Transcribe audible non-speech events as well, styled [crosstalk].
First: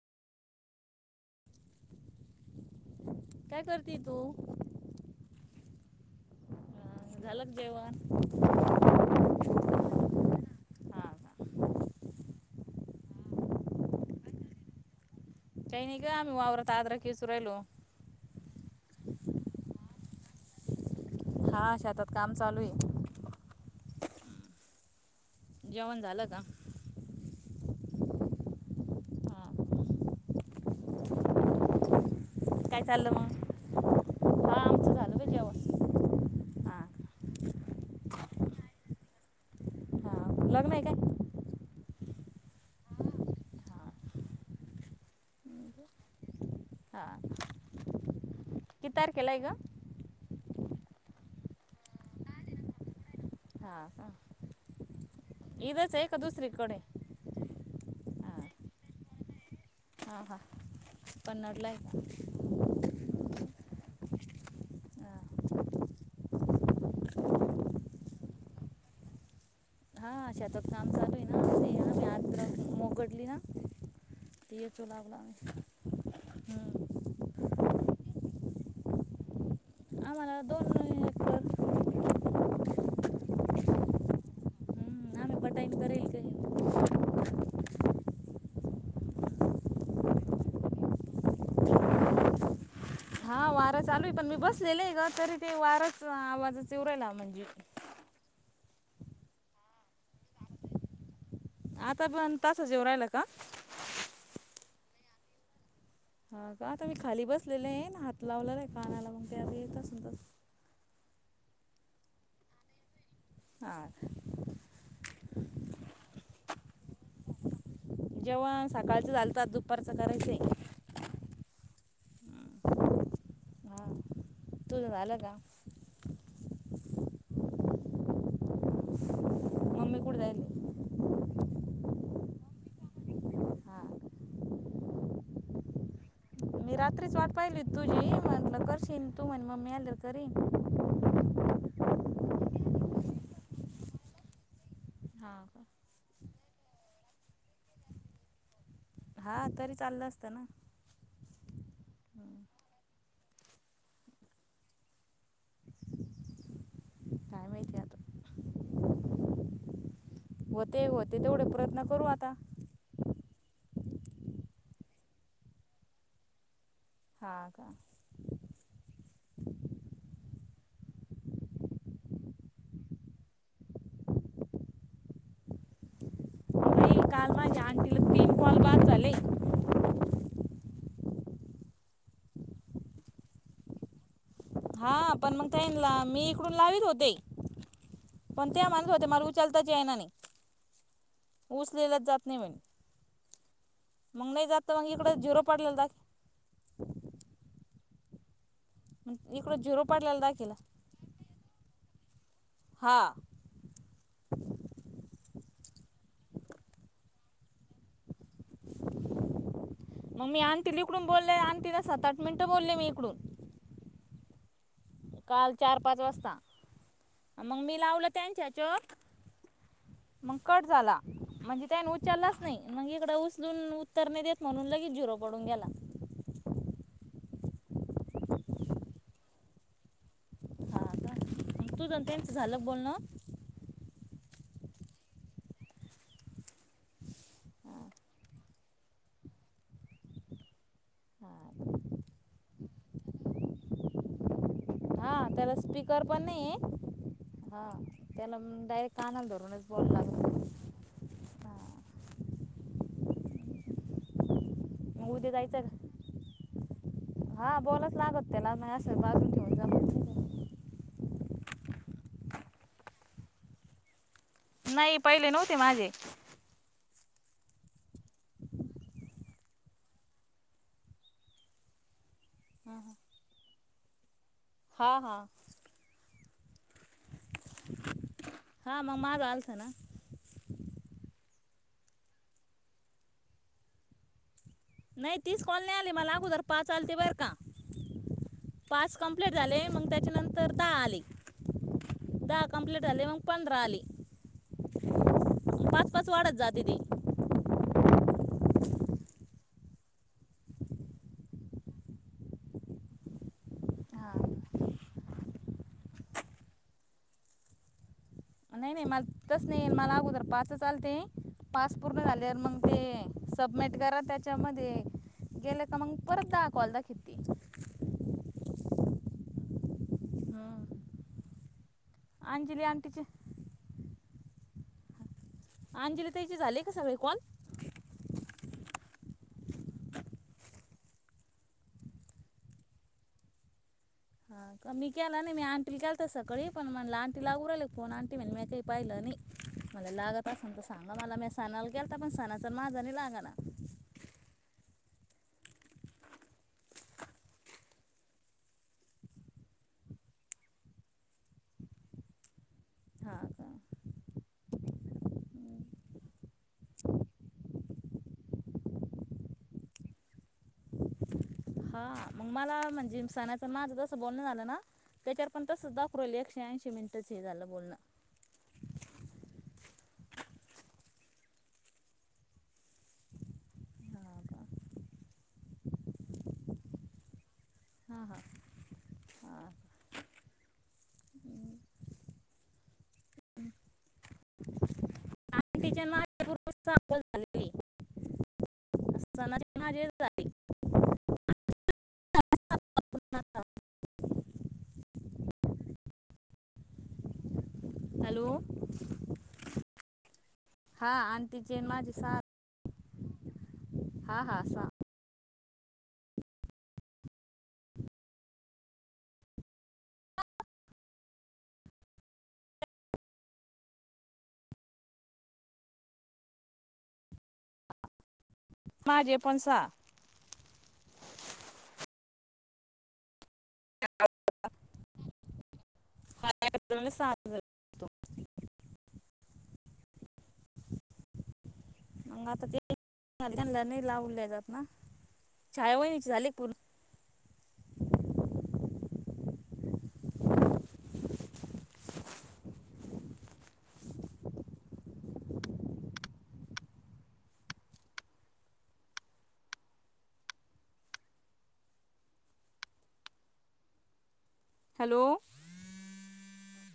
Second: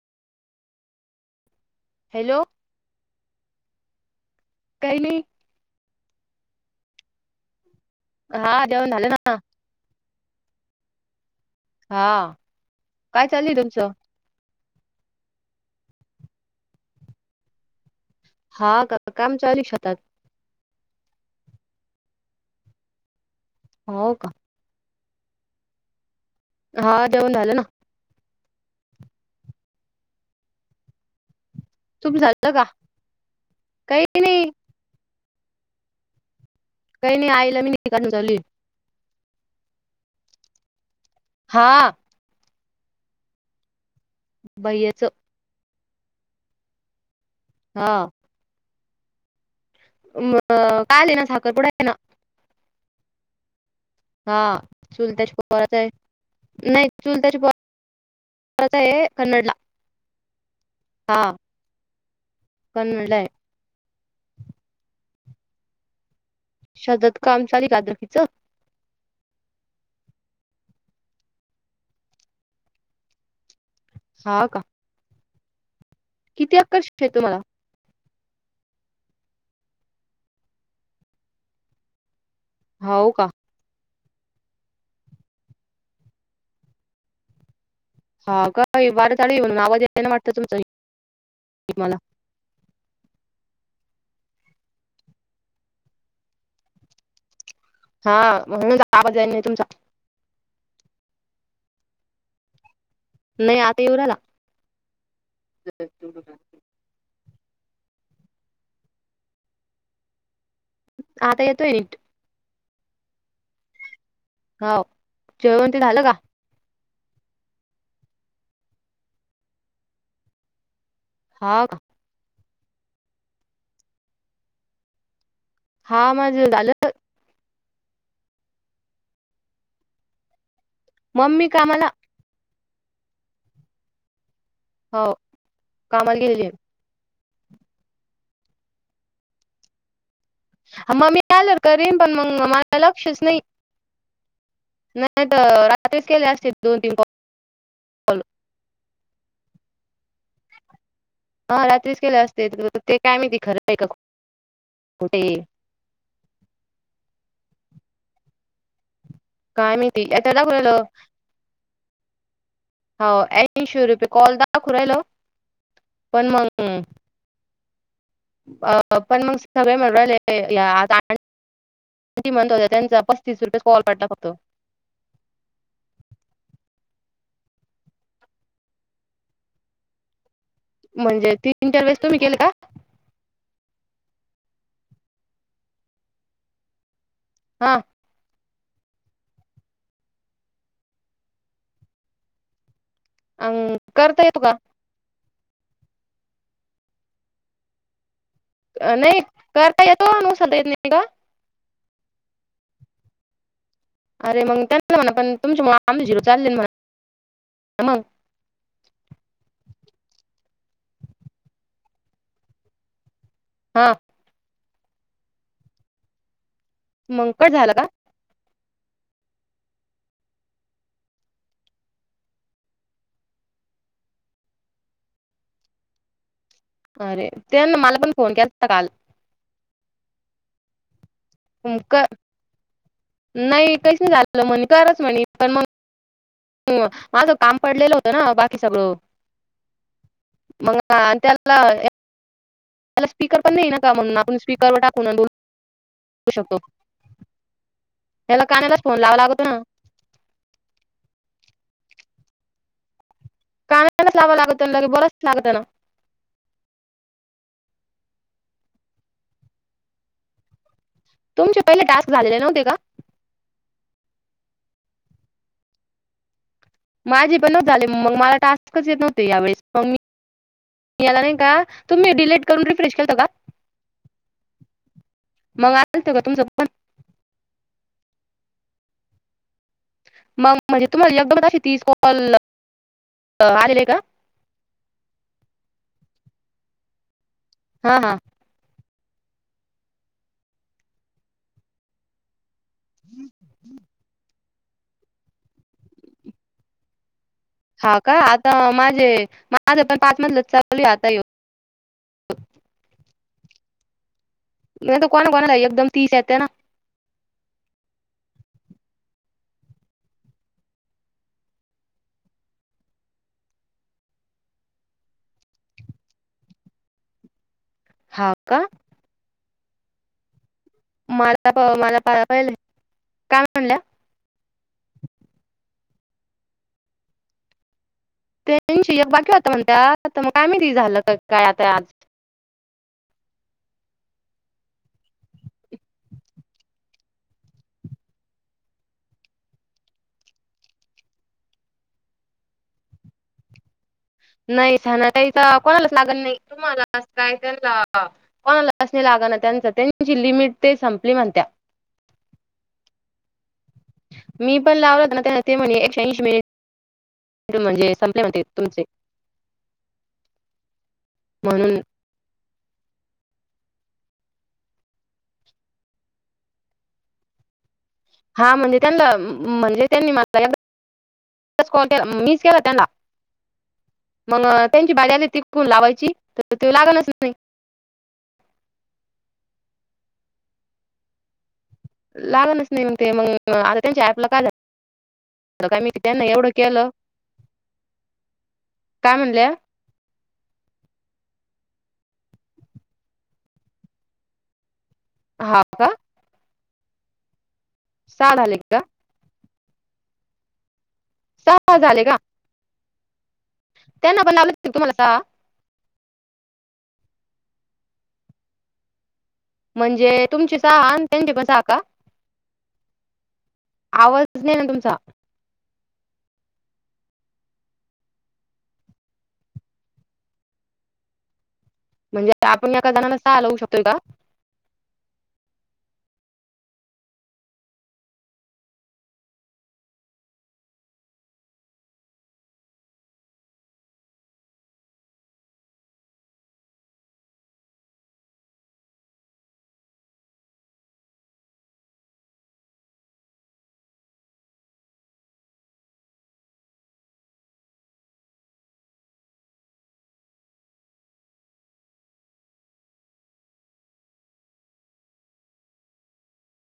Hello. काय करते तू? काही नाही ह, झालं क जेवण? हा जेवण झाले ना. हां का हा, काय चाललय तुमचं? काही नाही ग, आम्ही वावरात अद्रक येचू राहिलो हा, का काम चालू शेतात? हा, शेतात काम चालू य. हो का? जेवण झालं का? हा, जेवण झालं ना. हां तुम्ही झालं का? काय चाललं मग काही नाही. हा आमचं झालं का जेवण हा काही नाही, आईला मी न का चालूयऽ हा लग्न आहे काय हा बायचं ह हा हा कीितार केलाय का म काल आहे ना साकररपुडा आहे ना हा हा हा चुल त्याच्या पराच आहे दुसरीकडे नाही चल तरीत आहे कन्नडला हां हां हा पन्नडला आहेक [unintelligible] हा. शजत काम चाल कादकीिचं हा शात काम लू आहे ना म मोकडली ना हा का चोला वलाने किती आकर्ष आहे तुम्हाला आम्हाला दोन हेक्टर हो का पटईत करयल का हा का वाड्यातडी येऊन नावा द ना वाटतं तुमचं मला हा वारं चालू आहे पण मी बसलेले आहे ग तरी ते वारच आवाजच उरायला म्हणजे हा म्हणून आवाज नाही तुमचा आता पण तास जेव राहिला का नाही आता येवराला जय लला हा का आता मी खाली बसलेले आहे ना हात लावलेला आहे कानाला मग ते आता येत अस आता येतोयनिट आ हो जेवण ते झालं का जेवण सकाळचं घलतात दुपारचं करायच हा का तुझला अला का हा माझ झालं मम्मी कुठ जायली मम्मी का मला हा हो कामाला गेली मी रात्रीच वाट पाहिली तुझी म्हटलं कशीई तू म्हणे मग मी आले तर करीन मग मी आल करीन पण मग मला लक्षच नाही नाही हा का तर रात्रीच केले असते दोन तीन को हा तरी चाललं असतं ना हा रात्रीच केल्या असते ते काय मीती खरं आहे का कुठे काायमेेतत काय माहिती आता दाखवू हो राहिलं ते हो ते तेवढे प्रयत्न करू आता हो ऐंशी रुपये कॉल दाखु राहिला हो पण मग हा का. [unintelligible] होत त्या त्यांचा पस्तीस रुपयाे कॉल वाटला होतो ते काल माझ्या आण तिला तीन कॉल बाद झाले म्हणजे तीनटर वेळेस तुम्ही केल का हा पण मग त्यांला मी इकडून लावीत होते. हा पण त्या माणूस होते मला उचालता ज्याना नाही ऊचलेलाच जात नाही म्हणे. अं करता मंग येतो नाही का? जातं मग इकडं झिरो पडलेला जा- नाही इकडं झिरो करता येतो पाडलेला नु दाखिला सध्या येत नाही का? हा. [unintelligible] मंग मी आण्टील इकडून बोलले आण्टीला सात आठ मिनिटं बोलले मी इकडून. हो काल चार-पाच वाजता मग कट मंग झाला मी का? लावलं त्यांच्याच वर. मग कट झाला म्हणजे त्याने उचललाच नाही मग इकडं उचलून उत्तर नाय देत म्हणून लगेच जिरो पडून गेला. अरे ते ना मला पण फोन केलता काल. मग तुझा अन क त्यांचं झालं बोल ना? [unintelligible] हो माझं काम पडलेलं होतं ना बाकी सगळं. मग आणि त्याला हा त्याला स्पीकर पण नाही ना का म्हणून आपण स्पीकरवर टाक हा त्याला स्पीकर पण नाही आहे हा त्याला म कानालाच फोन डायरेक्ट लावा कानाला लागतो ना. धरूनच बो बोलला कानाचं लावा लागत. आणि लगे मग बोलावच उद्या लागत जायचं ना. का? हा बोलच लागत त्याला नाही असं बाजून ठेऊन जाऊ तुमचे पहिले टास्क झालेले नव्हते का? नाही पहिले नव्हते माझे. माझे पण झाले मग मला टास्कच येत नव्हते यावेळेस मग मी याला नाही का तुम्ही डिलेट करून रिफ्रेश केलता का? हा हा. मग आलतो का तुमचा पण? हा मग मा आलता ना. मग म्हणजे तुम्हाला एकदम अशी तीस कॉल आलेले का? नाही तीच कॉल नाही आली मला अगोदर पाच चालते बरं का. हा हा. पाच कम्प्लीट झाले मग त्याच्यानंतर दहा आली. दहा कमप्लीट झाले मंग पंधरा आले पाच-पाच वाढत जाते ती. हा का आता माझे माझं पण पाच मधलं चालू आता ये हा नाही तर कोणा-कोणाला एकदम तीस येते ना. नाही नाही मल तसं नाही मला अगोदर पाचच आलते. टास्क पूर्ण झालेवर मग ते सबमिट करा त्याच्यामध्ये गेले का मंग परत दाखवलदा खिती. हा का? हा. [unintelligible] काय म्हणल्या? अंजली ताईचे झाले का सगळे कॉल? त्यांची एक बाकी होता म्हणत्या आता मग काय माहिती झालं काय आता आज? हा का मी केला नाही मी आंीला केलत सकाळी पण म्हणलं आ आणटीला उरले फोन आंटी म्हण म काही पाहिलं नाही मला लागत असन तर सांगा मला मी सणाला गेलता पण सणाचा माझा नाही लागाणार नाही छानथ कोणाला लागण नाही तुम्हाला काय त्यां कोणाला असणी लागा ना त्यांचा त्यांची लिमिट ते संपली म्हणत्या. हा का? मी पण लावल होत ना त्या ते म्हणे एकशेऐंशी मिनिट म्हणजे संपले मते तुमचे म्हणून हा मग मला म्हणजे सनाच माझं तसं बोलण झालं ना त्याच्यावरपर्यंत सुद्धा पुरवली एक शहाऐंशी मिनिटंच हे झालं बोलणं हा म्हणजे त्यांना म्हणजे त्यांनी माझ मीस का वातंड हा मग का त्यांची बाड आली तिकून लावायची तर ते लागलच नाही हा हा हा लागणारच नाही म्ह ते मग आता त्यांच्या पला काल आ का आंटीचे मी त्यांना माझे एवढं पूर्ण सहा केलं कॉल झालेली काय म्हणल्या माझे उ ह का हॅलो साडले हा आणि तिचे सहा माझे स झाले का त्यांना आपण हा सहा आवु मला आता म्हणजे तुमचीचहा त्यांची पणहाका आवाज नाही ना तुमचा माझे पणसा म्हणजे आपण एका जणना सहा लावू शकतोय का ह स मग आता ते नाही लावल्या जात ना शाळेव विचारले पूण हॅलो